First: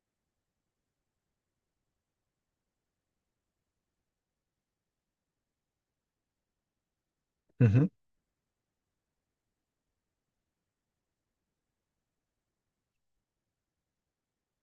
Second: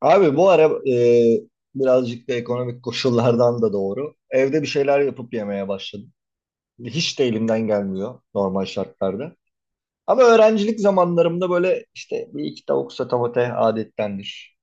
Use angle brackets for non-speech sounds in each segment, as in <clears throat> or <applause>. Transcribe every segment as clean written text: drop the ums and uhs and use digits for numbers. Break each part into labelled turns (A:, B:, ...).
A: Abi bu ara birazcık da ekonomik koşullardan da doğru. Evde bir şeyler yapıp yemeye başladım. Hiç de
B: Hı
A: elimden
B: hı.
A: gelmiyor normal şartlarda. Ama öğrencilik zamanlarımda böyle işte bir iki tavuk sotomate adettendir.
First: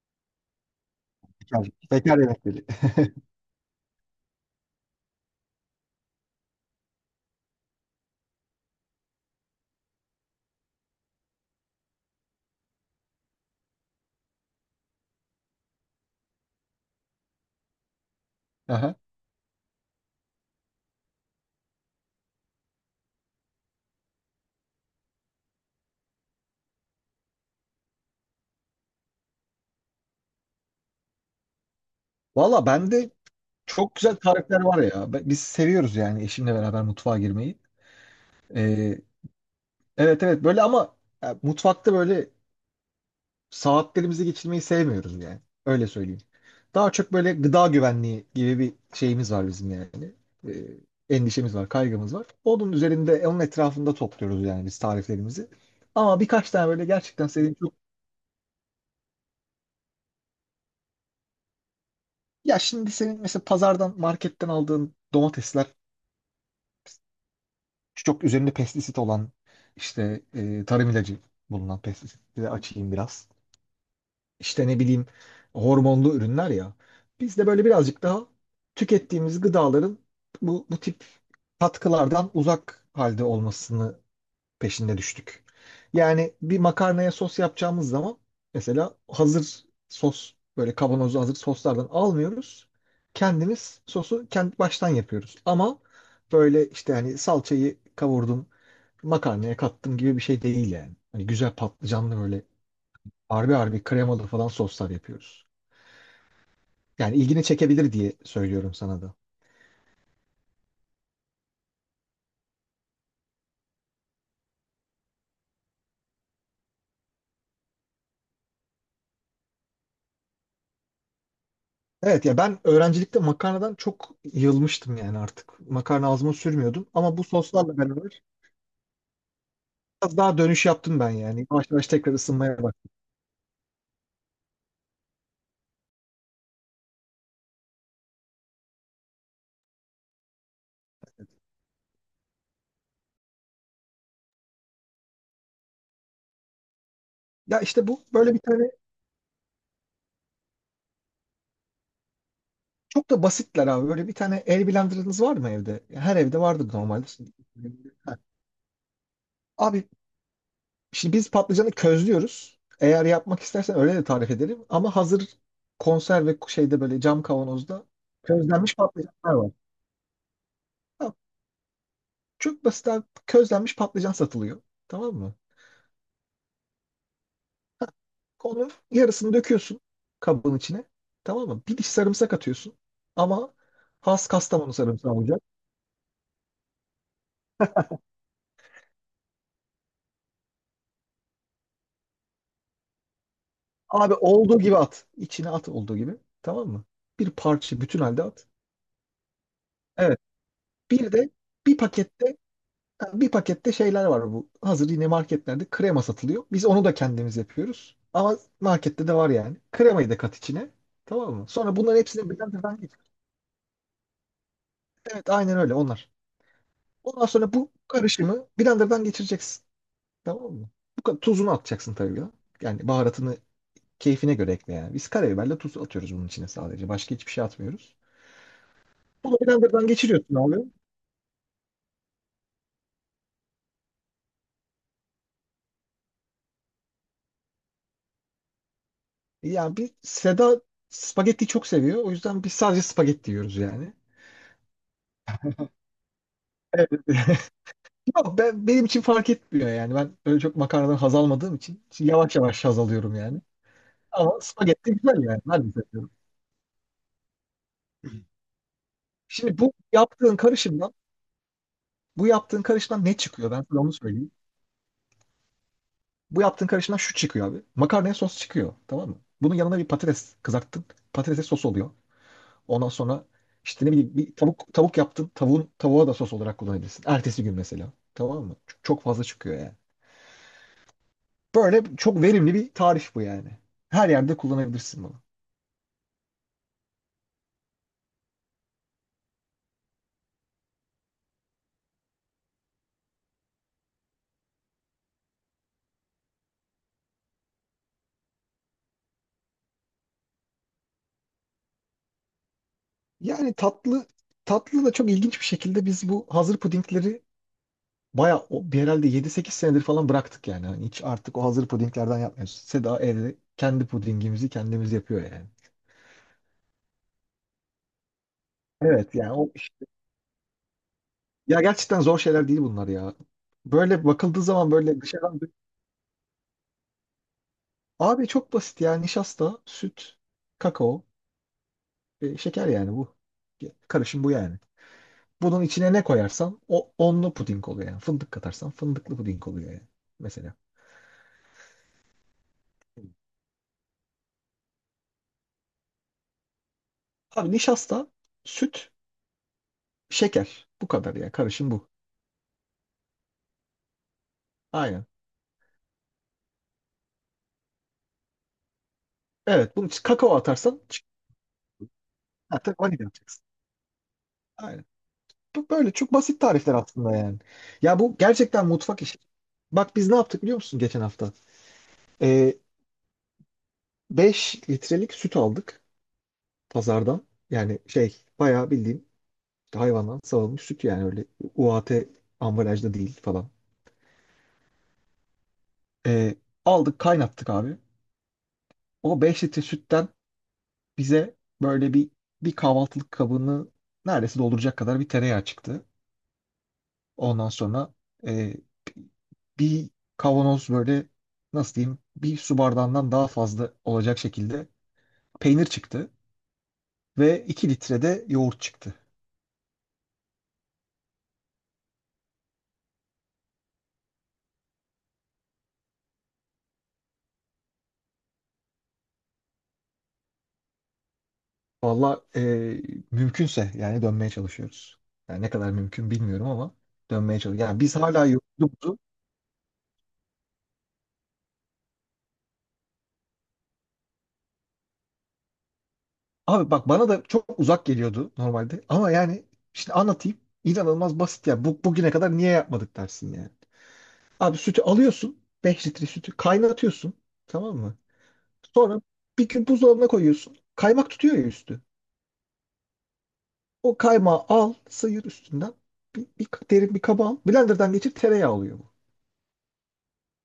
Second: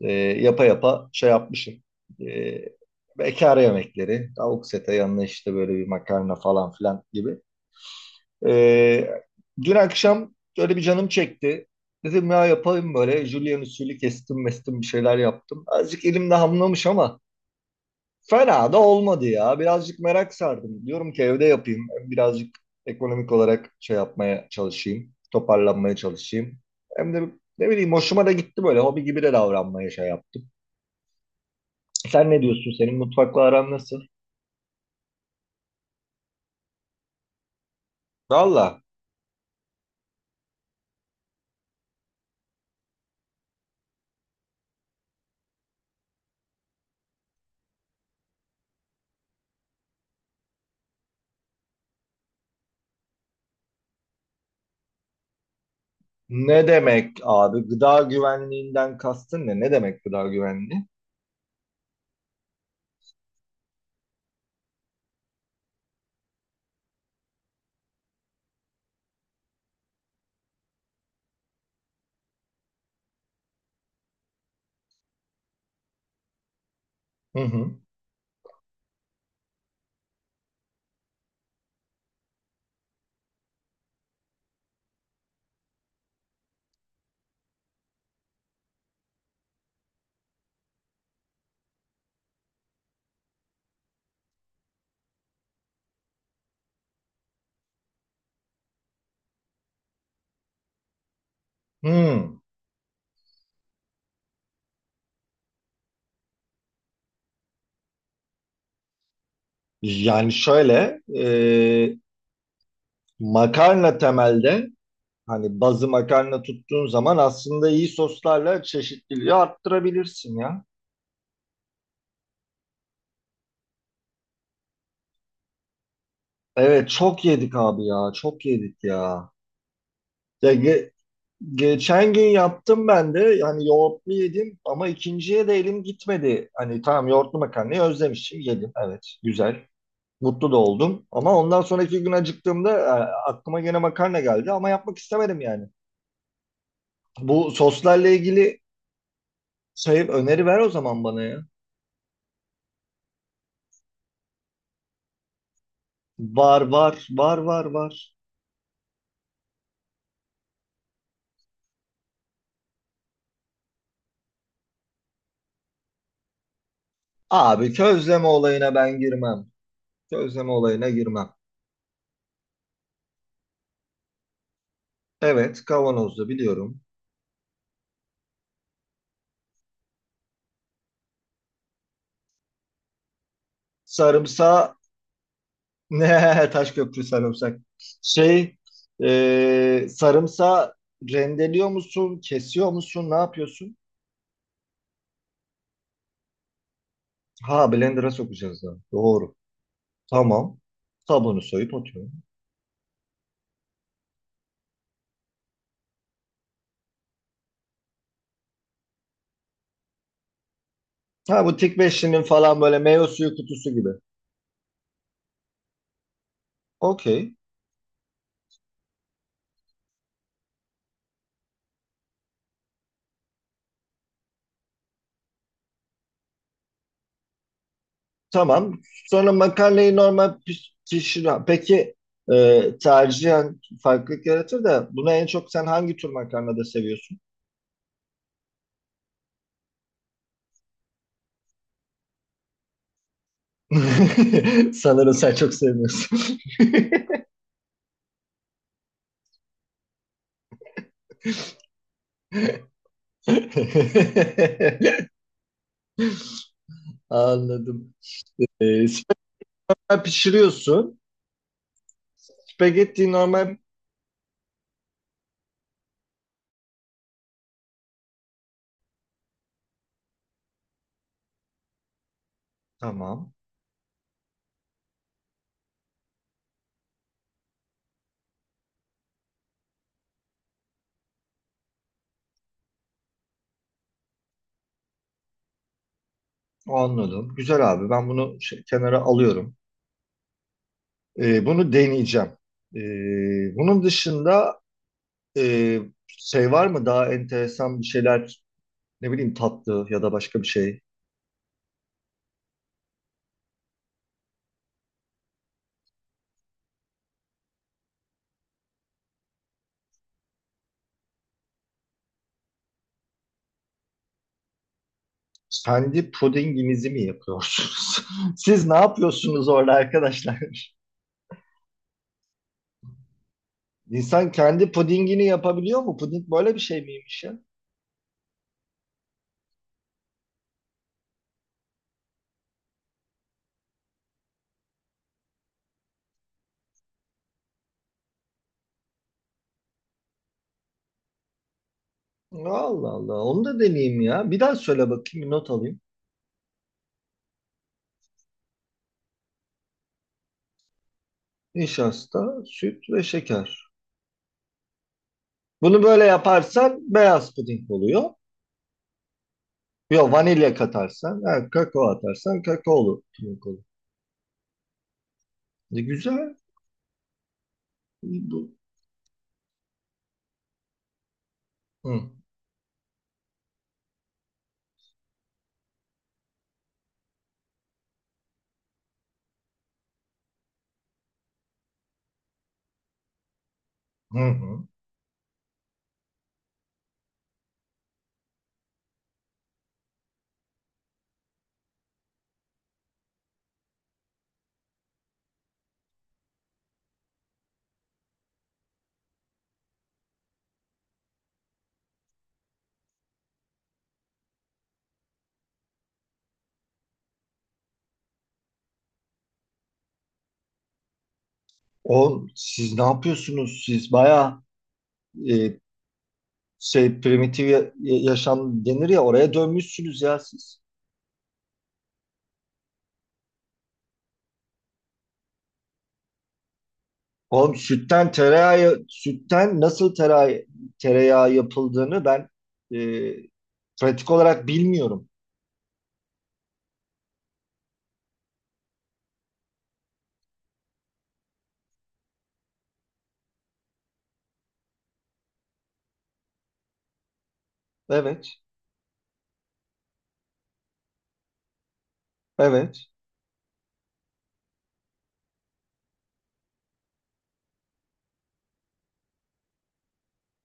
A: Yapa yapa şey
B: Bekar,
A: yapmışım.
B: bekar
A: E,
B: yemekleri. <laughs>
A: Bekar yemekleri, tavuk sete yanına işte böyle bir makarna falan filan gibi. Ee, Dün akşam şöyle bir canım çekti. Dedim ya yapayım böyle. Julian usulü kestim mestim bir şeyler yaptım. Azıcık elimde hamlamış ama fena da
B: Aha.
A: olmadı ya. Birazcık merak sardım. Diyorum ki evde yapayım. Hem birazcık ekonomik olarak şey yapmaya çalışayım. Toparlanmaya çalışayım. Hem de ne bileyim hoşuma da gitti böyle. Hobi gibi de davranmaya şey yaptım. Sen ne
B: Valla
A: diyorsun? Senin
B: bende
A: mutfakla aran
B: çok
A: nasıl?
B: güzel tarifler var ya. Be- Biz seviyoruz yani eşimle beraber mutfağa girmeyi.
A: Valla,
B: Ee, evet evet böyle ama mutfakta böyle saatlerimizi geçirmeyi sevmiyoruz yani. Öyle söyleyeyim. Daha çok böyle gıda güvenliği gibi bir şeyimiz var bizim yani. Endişemiz var, kaygımız var. Onun üzerinde, onun etrafında topluyoruz yani biz tariflerimizi. Ama birkaç
A: ne
B: tane böyle
A: demek
B: gerçekten sevdiğim
A: abi?
B: çok...
A: Gıda güvenliğinden kastın ne? Ne demek gıda güvenliği?
B: Ya şimdi senin mesela pazardan, marketten aldığın domatesler çok üzerinde pestisit olan işte tarım ilacı bulunan pestisitleri açayım biraz. İşte ne bileyim hormonlu ürünler ya. Biz
A: Hı
B: de böyle
A: hı.
B: birazcık daha tükettiğimiz gıdaların bu tip katkılardan uzak halde olmasını peşinde düştük. Yani bir makarnaya sos yapacağımız zaman mesela hazır sos böyle kavanozlu hazır soslardan almıyoruz. Kendimiz sosu kendi baştan yapıyoruz. Ama böyle işte hani salçayı kavurdum, makarnaya kattım gibi bir şey değil yani. Hani güzel patlıcanlı
A: Hmm.
B: böyle harbi harbi kremalı falan soslar yapıyoruz. Yani ilgini çekebilir diye söylüyorum sana da.
A: Yani şöyle makarna temelde hani bazı makarna tuttuğun zaman aslında iyi soslarla çeşitliliği arttırabilirsin ya.
B: Evet ya ben öğrencilikte makarnadan çok yılmıştım yani artık. Makarna ağzıma sürmüyordum
A: Evet
B: ama
A: çok
B: bu
A: yedik
B: soslarla
A: abi ya,
B: beraber
A: çok yedik ya.
B: biraz daha
A: Ya
B: dönüş yaptım ben yani. Yavaş yavaş
A: geçen
B: tekrar
A: gün
B: ısınmaya bak.
A: yaptım ben de yani, yoğurtlu yedim ama ikinciye de elim gitmedi. Hani tamam, yoğurtlu makarnayı özlemişim, yedim, evet güzel, mutlu da oldum. Ama ondan sonraki gün acıktığımda aklıma gene makarna geldi ama yapmak istemedim yani. Bu
B: Ya işte bu
A: soslarla
B: böyle bir
A: ilgili
B: tane
A: şey, öneri ver o zaman bana ya.
B: çok da basitler abi. Böyle bir tane el blenderınız var mı evde? Ya her evde
A: Var
B: vardır
A: var
B: normalde.
A: var var var.
B: Ha. Abi şimdi biz patlıcanı közlüyoruz. Eğer yapmak istersen öyle de tarif ederim. Ama hazır konserve şeyde böyle cam
A: Abi
B: kavanozda
A: közleme olayına
B: közlenmiş
A: ben
B: patlıcanlar
A: girmem.
B: var.
A: Közleme olayına
B: Ha,
A: girmem.
B: çok basit abi. Közlenmiş patlıcan satılıyor. Tamam mı?
A: Evet, kavanozda biliyorum.
B: Onun yarısını döküyorsun kabın içine. Tamam mı? Bir diş sarımsak atıyorsun. Ama has Kastamonu
A: Sarımsa
B: sarımsağı olacak.
A: <laughs> ne Taşköprü sarımsak. Şey sarımsağı rendeliyor musun? Kesiyor musun? Ne yapıyorsun?
B: Abi olduğu gibi at. İçine at olduğu gibi. Tamam mı? Bir
A: Ha,
B: parça bütün
A: blender'a
B: halde at.
A: sokacağız da. Doğru.
B: Evet.
A: Tamam.
B: Bir de
A: Kabuğunu soyup
B: bir
A: atıyorum.
B: pakette bir pakette şeyler var bu. Hazır yine marketlerde krema satılıyor. Biz onu da kendimiz yapıyoruz. Ama markette de var yani. Kremayı da kat içine. Tamam
A: Ha,
B: mı?
A: bu
B: Sonra
A: tik
B: bunların
A: beşlinin
B: hepsini
A: falan böyle
B: blenderdan geçir.
A: meyve suyu kutusu gibi.
B: Evet aynen öyle onlar. Ondan
A: Okey.
B: sonra bu karışımı blenderdan geçireceksin. Tamam mı? Bu kadar tuzunu atacaksın tabii ya. Yani baharatını keyfine göre ekle yani. Biz karabiberle tuz atıyoruz bunun içine sadece. Başka hiçbir şey atmıyoruz.
A: Tamam. Sonra
B: Bunu blenderdan
A: makarnayı
B: geçiriyorsun
A: normal
B: abi.
A: pişir. Peki tercihen farklılık yaratır da buna en çok sen hangi tür makarnada seviyorsun?
B: Yani bir Seda spagetti çok seviyor. O yüzden biz sadece spagetti yiyoruz yani.
A: <laughs> Sanırım sen çok sevmiyorsun.
B: Evet. <laughs> Yok, benim için fark etmiyor yani. Ben öyle çok makarnadan haz almadığım için şimdi yavaş yavaş haz alıyorum yani. Ama spagetti güzel yani. Ben de seviyorum.
A: <laughs> Anladım. E,
B: Şimdi bu
A: spagetti
B: yaptığın karışımdan
A: pişiriyorsun.
B: Bu yaptığın karışımdan
A: Spagetti
B: ne çıkıyor?
A: normal.
B: Ben sana onu söyleyeyim. Bu yaptığın karışımdan şu çıkıyor abi. Makarnaya sos çıkıyor. Tamam mı? Bunun yanına bir patates kızarttın. Patatese sos oluyor. Ondan sonra
A: Tamam.
B: işte ne bileyim bir tavuk yaptın. Tavuğun tavuğa da sos olarak kullanabilirsin. Ertesi gün mesela. Tamam mı? Çok fazla çıkıyor yani. Böyle çok verimli bir tarif bu yani. Her yerde kullanabilirsin bunu.
A: Anladım. Güzel abi. Ben bunu kenara alıyorum. Bunu deneyeceğim. E, bunun dışında e, şey var mı, daha enteresan bir şeyler, ne bileyim tatlı ya da başka bir şey.
B: Yani tatlı tatlı da çok ilginç bir şekilde biz bu hazır pudingleri bayağı o- bir herhalde 7-8 senedir falan bıraktık yani. Hani hiç artık o hazır pudinglerden yapmıyoruz. Seda evde kendi pudingimizi kendimiz yapıyor yani.
A: Kendi pudinginizi mi yapıyorsunuz? <laughs> Siz ne
B: Evet yani
A: yapıyorsunuz
B: o
A: orada arkadaşlar?
B: ya gerçekten zor şeyler değil bunlar ya.
A: <laughs>
B: Böyle
A: İnsan
B: bakıldığı zaman
A: kendi
B: böyle
A: pudingini
B: dışarıdan
A: yapabiliyor mu? Puding böyle bir şey miymiş ya?
B: abi çok basit ya nişasta, süt, kakao, şeker yani bu. Karışım bu yani. Bunun içine ne koyarsan o onlu puding oluyor yani. Fındık katarsan fındıklı puding oluyor yani mesela.
A: Allah Allah. Onu da deneyeyim ya. Bir daha söyle bakayım. Bir not alayım.
B: Abi nişasta, süt, şeker. Bu kadar ya. Karışım bu.
A: Nişasta, süt ve şeker.
B: Aynen.
A: Bunu böyle yaparsan beyaz puding oluyor.
B: Evet. Bunun için
A: Yok,
B: kakao
A: vanilya
B: atarsan çık-
A: katarsan, ha, kakao atarsan
B: ha, tabii
A: kakaolu
B: vanilya
A: puding
B: atacaksın.
A: olur.
B: Aynen. Bu
A: Ne
B: böyle çok
A: güzel.
B: basit tarifler aslında yani. Ya bu
A: Bu.
B: gerçekten mutfak işi. Bak biz ne yaptık biliyor musun geçen hafta?
A: Hı.
B: Ee, 5 litrelik süt aldık pazardan. Yani şey bayağı bildiğin hayvandan sağılmış süt yani öyle UHT ambalajda değil falan.
A: Hı hı.
B: Ee, Aldık kaynattık abi. O 5 litre sütten bize böyle bir kahvaltılık kabını neredeyse dolduracak kadar bir tereyağı çıktı. Ondan sonra e, bir kavanoz böyle nasıl diyeyim bir su bardağından daha fazla olacak şekilde peynir çıktı ve 2 litre de yoğurt çıktı.
A: Oğlum siz ne yapıyorsunuz siz? Bayağı e, primitif yaşam denir ya, oraya dönmüşsünüz ya siz.
B: Valla mümkünse yani dönmeye çalışıyoruz. Yani ne kadar mümkün bilmiyorum ama dönmeye
A: Oğlum
B: çalışıyoruz. Yani biz
A: sütten
B: hala
A: tereyağı,
B: yoğurdumuzu
A: sütten nasıl tereyağı, tereyağı yapıldığını ben e, pratik olarak bilmiyorum.
B: Abi bak bana da çok uzak geliyordu normalde. Ama yani şimdi anlatayım. İnanılmaz basit ya. Bu, bugüne kadar niye yapmadık dersin yani. Abi sütü alıyorsun. 5 litre sütü kaynatıyorsun. Tamam mı?
A: Evet.
B: Sonra bir gün buzdolabına koyuyorsun. Kaymak tutuyor ya üstü.
A: Evet.
B: O kaymağı al, sıyır üstünden. Bir derin bir kaba al. Blenderdan geçir tereyağı oluyor bu.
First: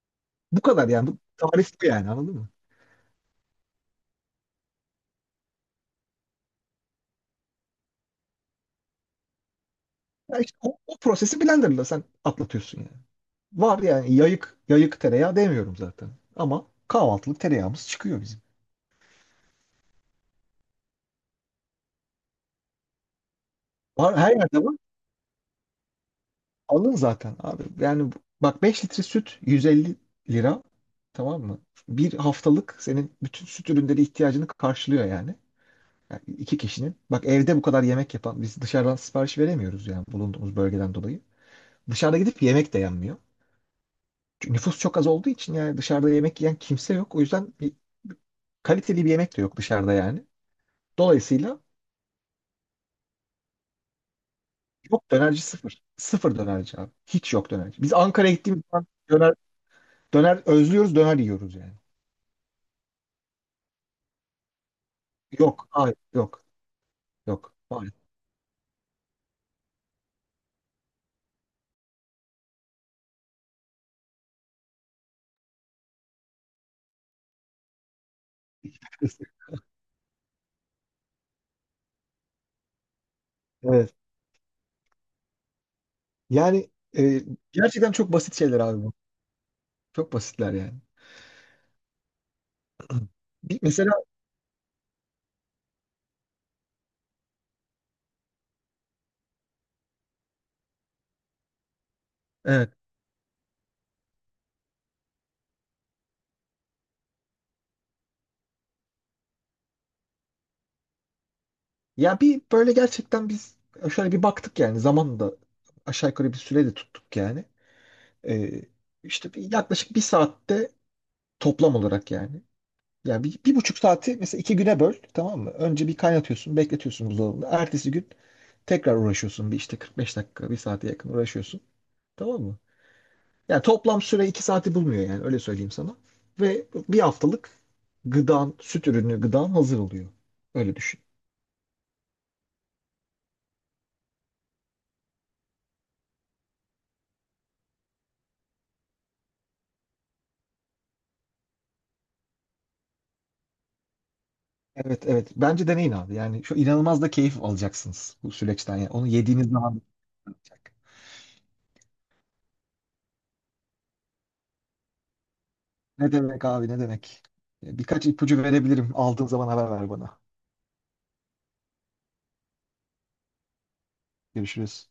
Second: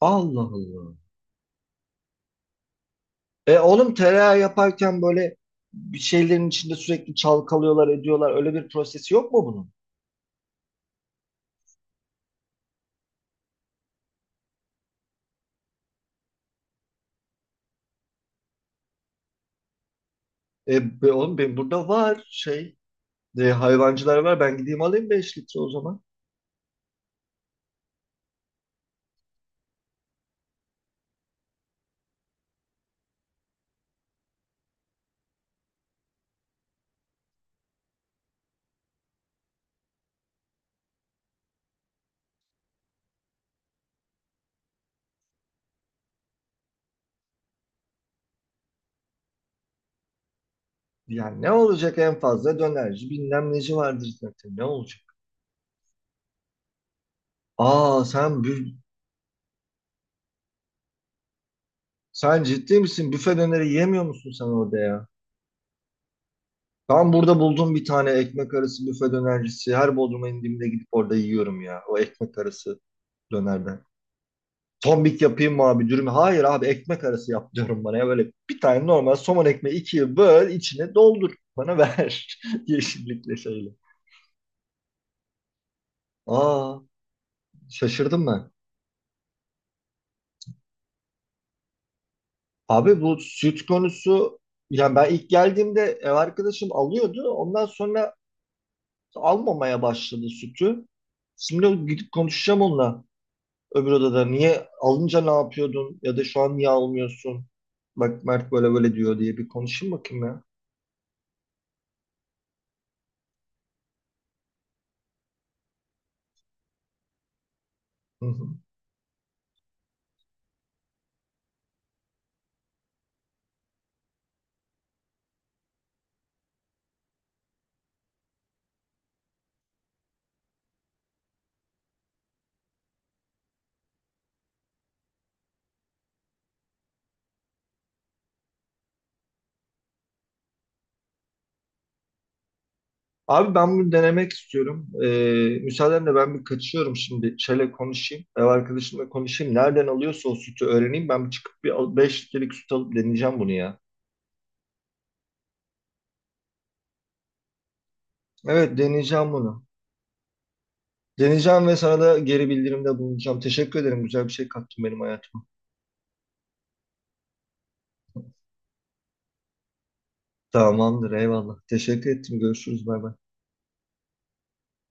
A: Allah
B: Bu kadar
A: Allah.
B: yani. Bu tarif bu yani anladın mı?
A: Oğlum tereyağı yaparken böyle bir şeylerin içinde sürekli çalkalıyorlar, ediyorlar. Öyle bir prosesi yok mu bunun?
B: Ya işte o prosesi blenderla sen atlatıyorsun yani. Var yani yayık yayık tereyağı demiyorum zaten. Ama kahvaltılık tereyağımız çıkıyor
A: E be, oğlum benim burada var şey.
B: Var,
A: Hayvancılar
B: her
A: var. Ben
B: yerde var.
A: gideyim alayım 5 litre o zaman.
B: Alın zaten abi. Yani bu- bak 5 litre süt 150 lira. Tamam mı? Bir haftalık senin bütün süt ürünleri ihtiyacını karşılıyor yani. Yani iki kişinin. Bak evde bu kadar yemek yapan biz dışarıdan sipariş veremiyoruz yani bulunduğumuz bölgeden dolayı. Dışarıda gidip yemek de yenmiyor. Çünkü nüfus çok az olduğu için yani dışarıda yemek yiyen kimse yok. O yüzden bir kaliteli bir yemek de yok dışarıda yani.
A: Yani ne
B: Dolayısıyla
A: olacak, en fazla dönerci bilmem neci vardır zaten, ne
B: yok
A: olacak?
B: dönerci sıfır. Sıfır dönerci abi. Hiç yok dönerci. Biz
A: Aa sen
B: Ankara'ya gittiğimiz zaman döner Döner özlüyoruz, döner yiyoruz yani.
A: sen ciddi misin? Büfe döneri yemiyor musun sen orada ya?
B: Yok, hayır, yok,
A: Ben burada
B: Yok.
A: buldum bir
B: Hayır.
A: tane ekmek arası büfe dönercisi. Her Bodrum'a indiğimde gidip orada yiyorum ya. O ekmek arası dönerden. Tombik yapayım mı abi, dürüm? Hayır abi, ekmek arası yap diyorum bana ya. Böyle bir tane normal
B: <laughs>
A: somon ekmeği ikiye böl, içine doldur. Bana ver. <laughs> Yeşillikle şeyle.
B: Evet. Yani
A: Aa,
B: e, gerçekten çok
A: şaşırdım
B: basit
A: ben.
B: şeyler abi bu. Çok basitler yani.
A: Abi
B: <clears throat>
A: bu
B: Bir,
A: süt
B: mesela
A: konusu, yani ben ilk geldiğimde ev arkadaşım alıyordu. Ondan sonra almamaya başladı sütü. Şimdi gidip konuşacağım
B: evet.
A: onunla, öbür odada. Niye alınca ne yapıyordun ya da şu an niye almıyorsun? Bak Mert böyle böyle diyor diye bir konuşayım bakayım ya.
B: Ya bir böyle gerçekten biz şöyle bir baktık yani zaman da aşağı yukarı bir süre de tuttuk yani.
A: Hı hı.
B: Ee, işte bir, yaklaşık bir saatte toplam olarak yani. Yani bir, bir buçuk saati mesela iki güne böl tamam mı? Önce bir kaynatıyorsun bekletiyorsun buzdolabında. Ertesi gün tekrar uğraşıyorsun bir işte 45 dakika bir saate yakın uğraşıyorsun. Tamam mı? Yani toplam süre 2 saati bulmuyor yani öyle söyleyeyim sana. Ve bir haftalık gıdan, süt ürünü gıdan hazır oluyor. Öyle düşün.
A: Abi ben bunu denemek istiyorum. Müsaadenle ben bir kaçıyorum şimdi. Çele konuşayım. Ev arkadaşımla konuşayım. Nereden alıyorsa o sütü öğreneyim. Ben bir çıkıp bir 5 litrelik süt alıp deneyeceğim bunu ya.
B: Evet evet. Bence deneyin abi. Yani şu inanılmaz da keyif alacaksınız bu süreçten.
A: Evet,
B: Yani onu
A: deneyeceğim
B: yediğiniz
A: bunu.
B: zaman
A: Deneyeceğim ve sana da geri bildirimde bulunacağım. Teşekkür ederim. Güzel bir şey kattın benim hayatıma.
B: Ne demek abi ne demek. Birkaç ipucu verebilirim. Aldığın zaman haber ver bana.
A: Tamamdır. Eyvallah. Teşekkür ettim. Görüşürüz. Bay bay.
B: Görüşürüz.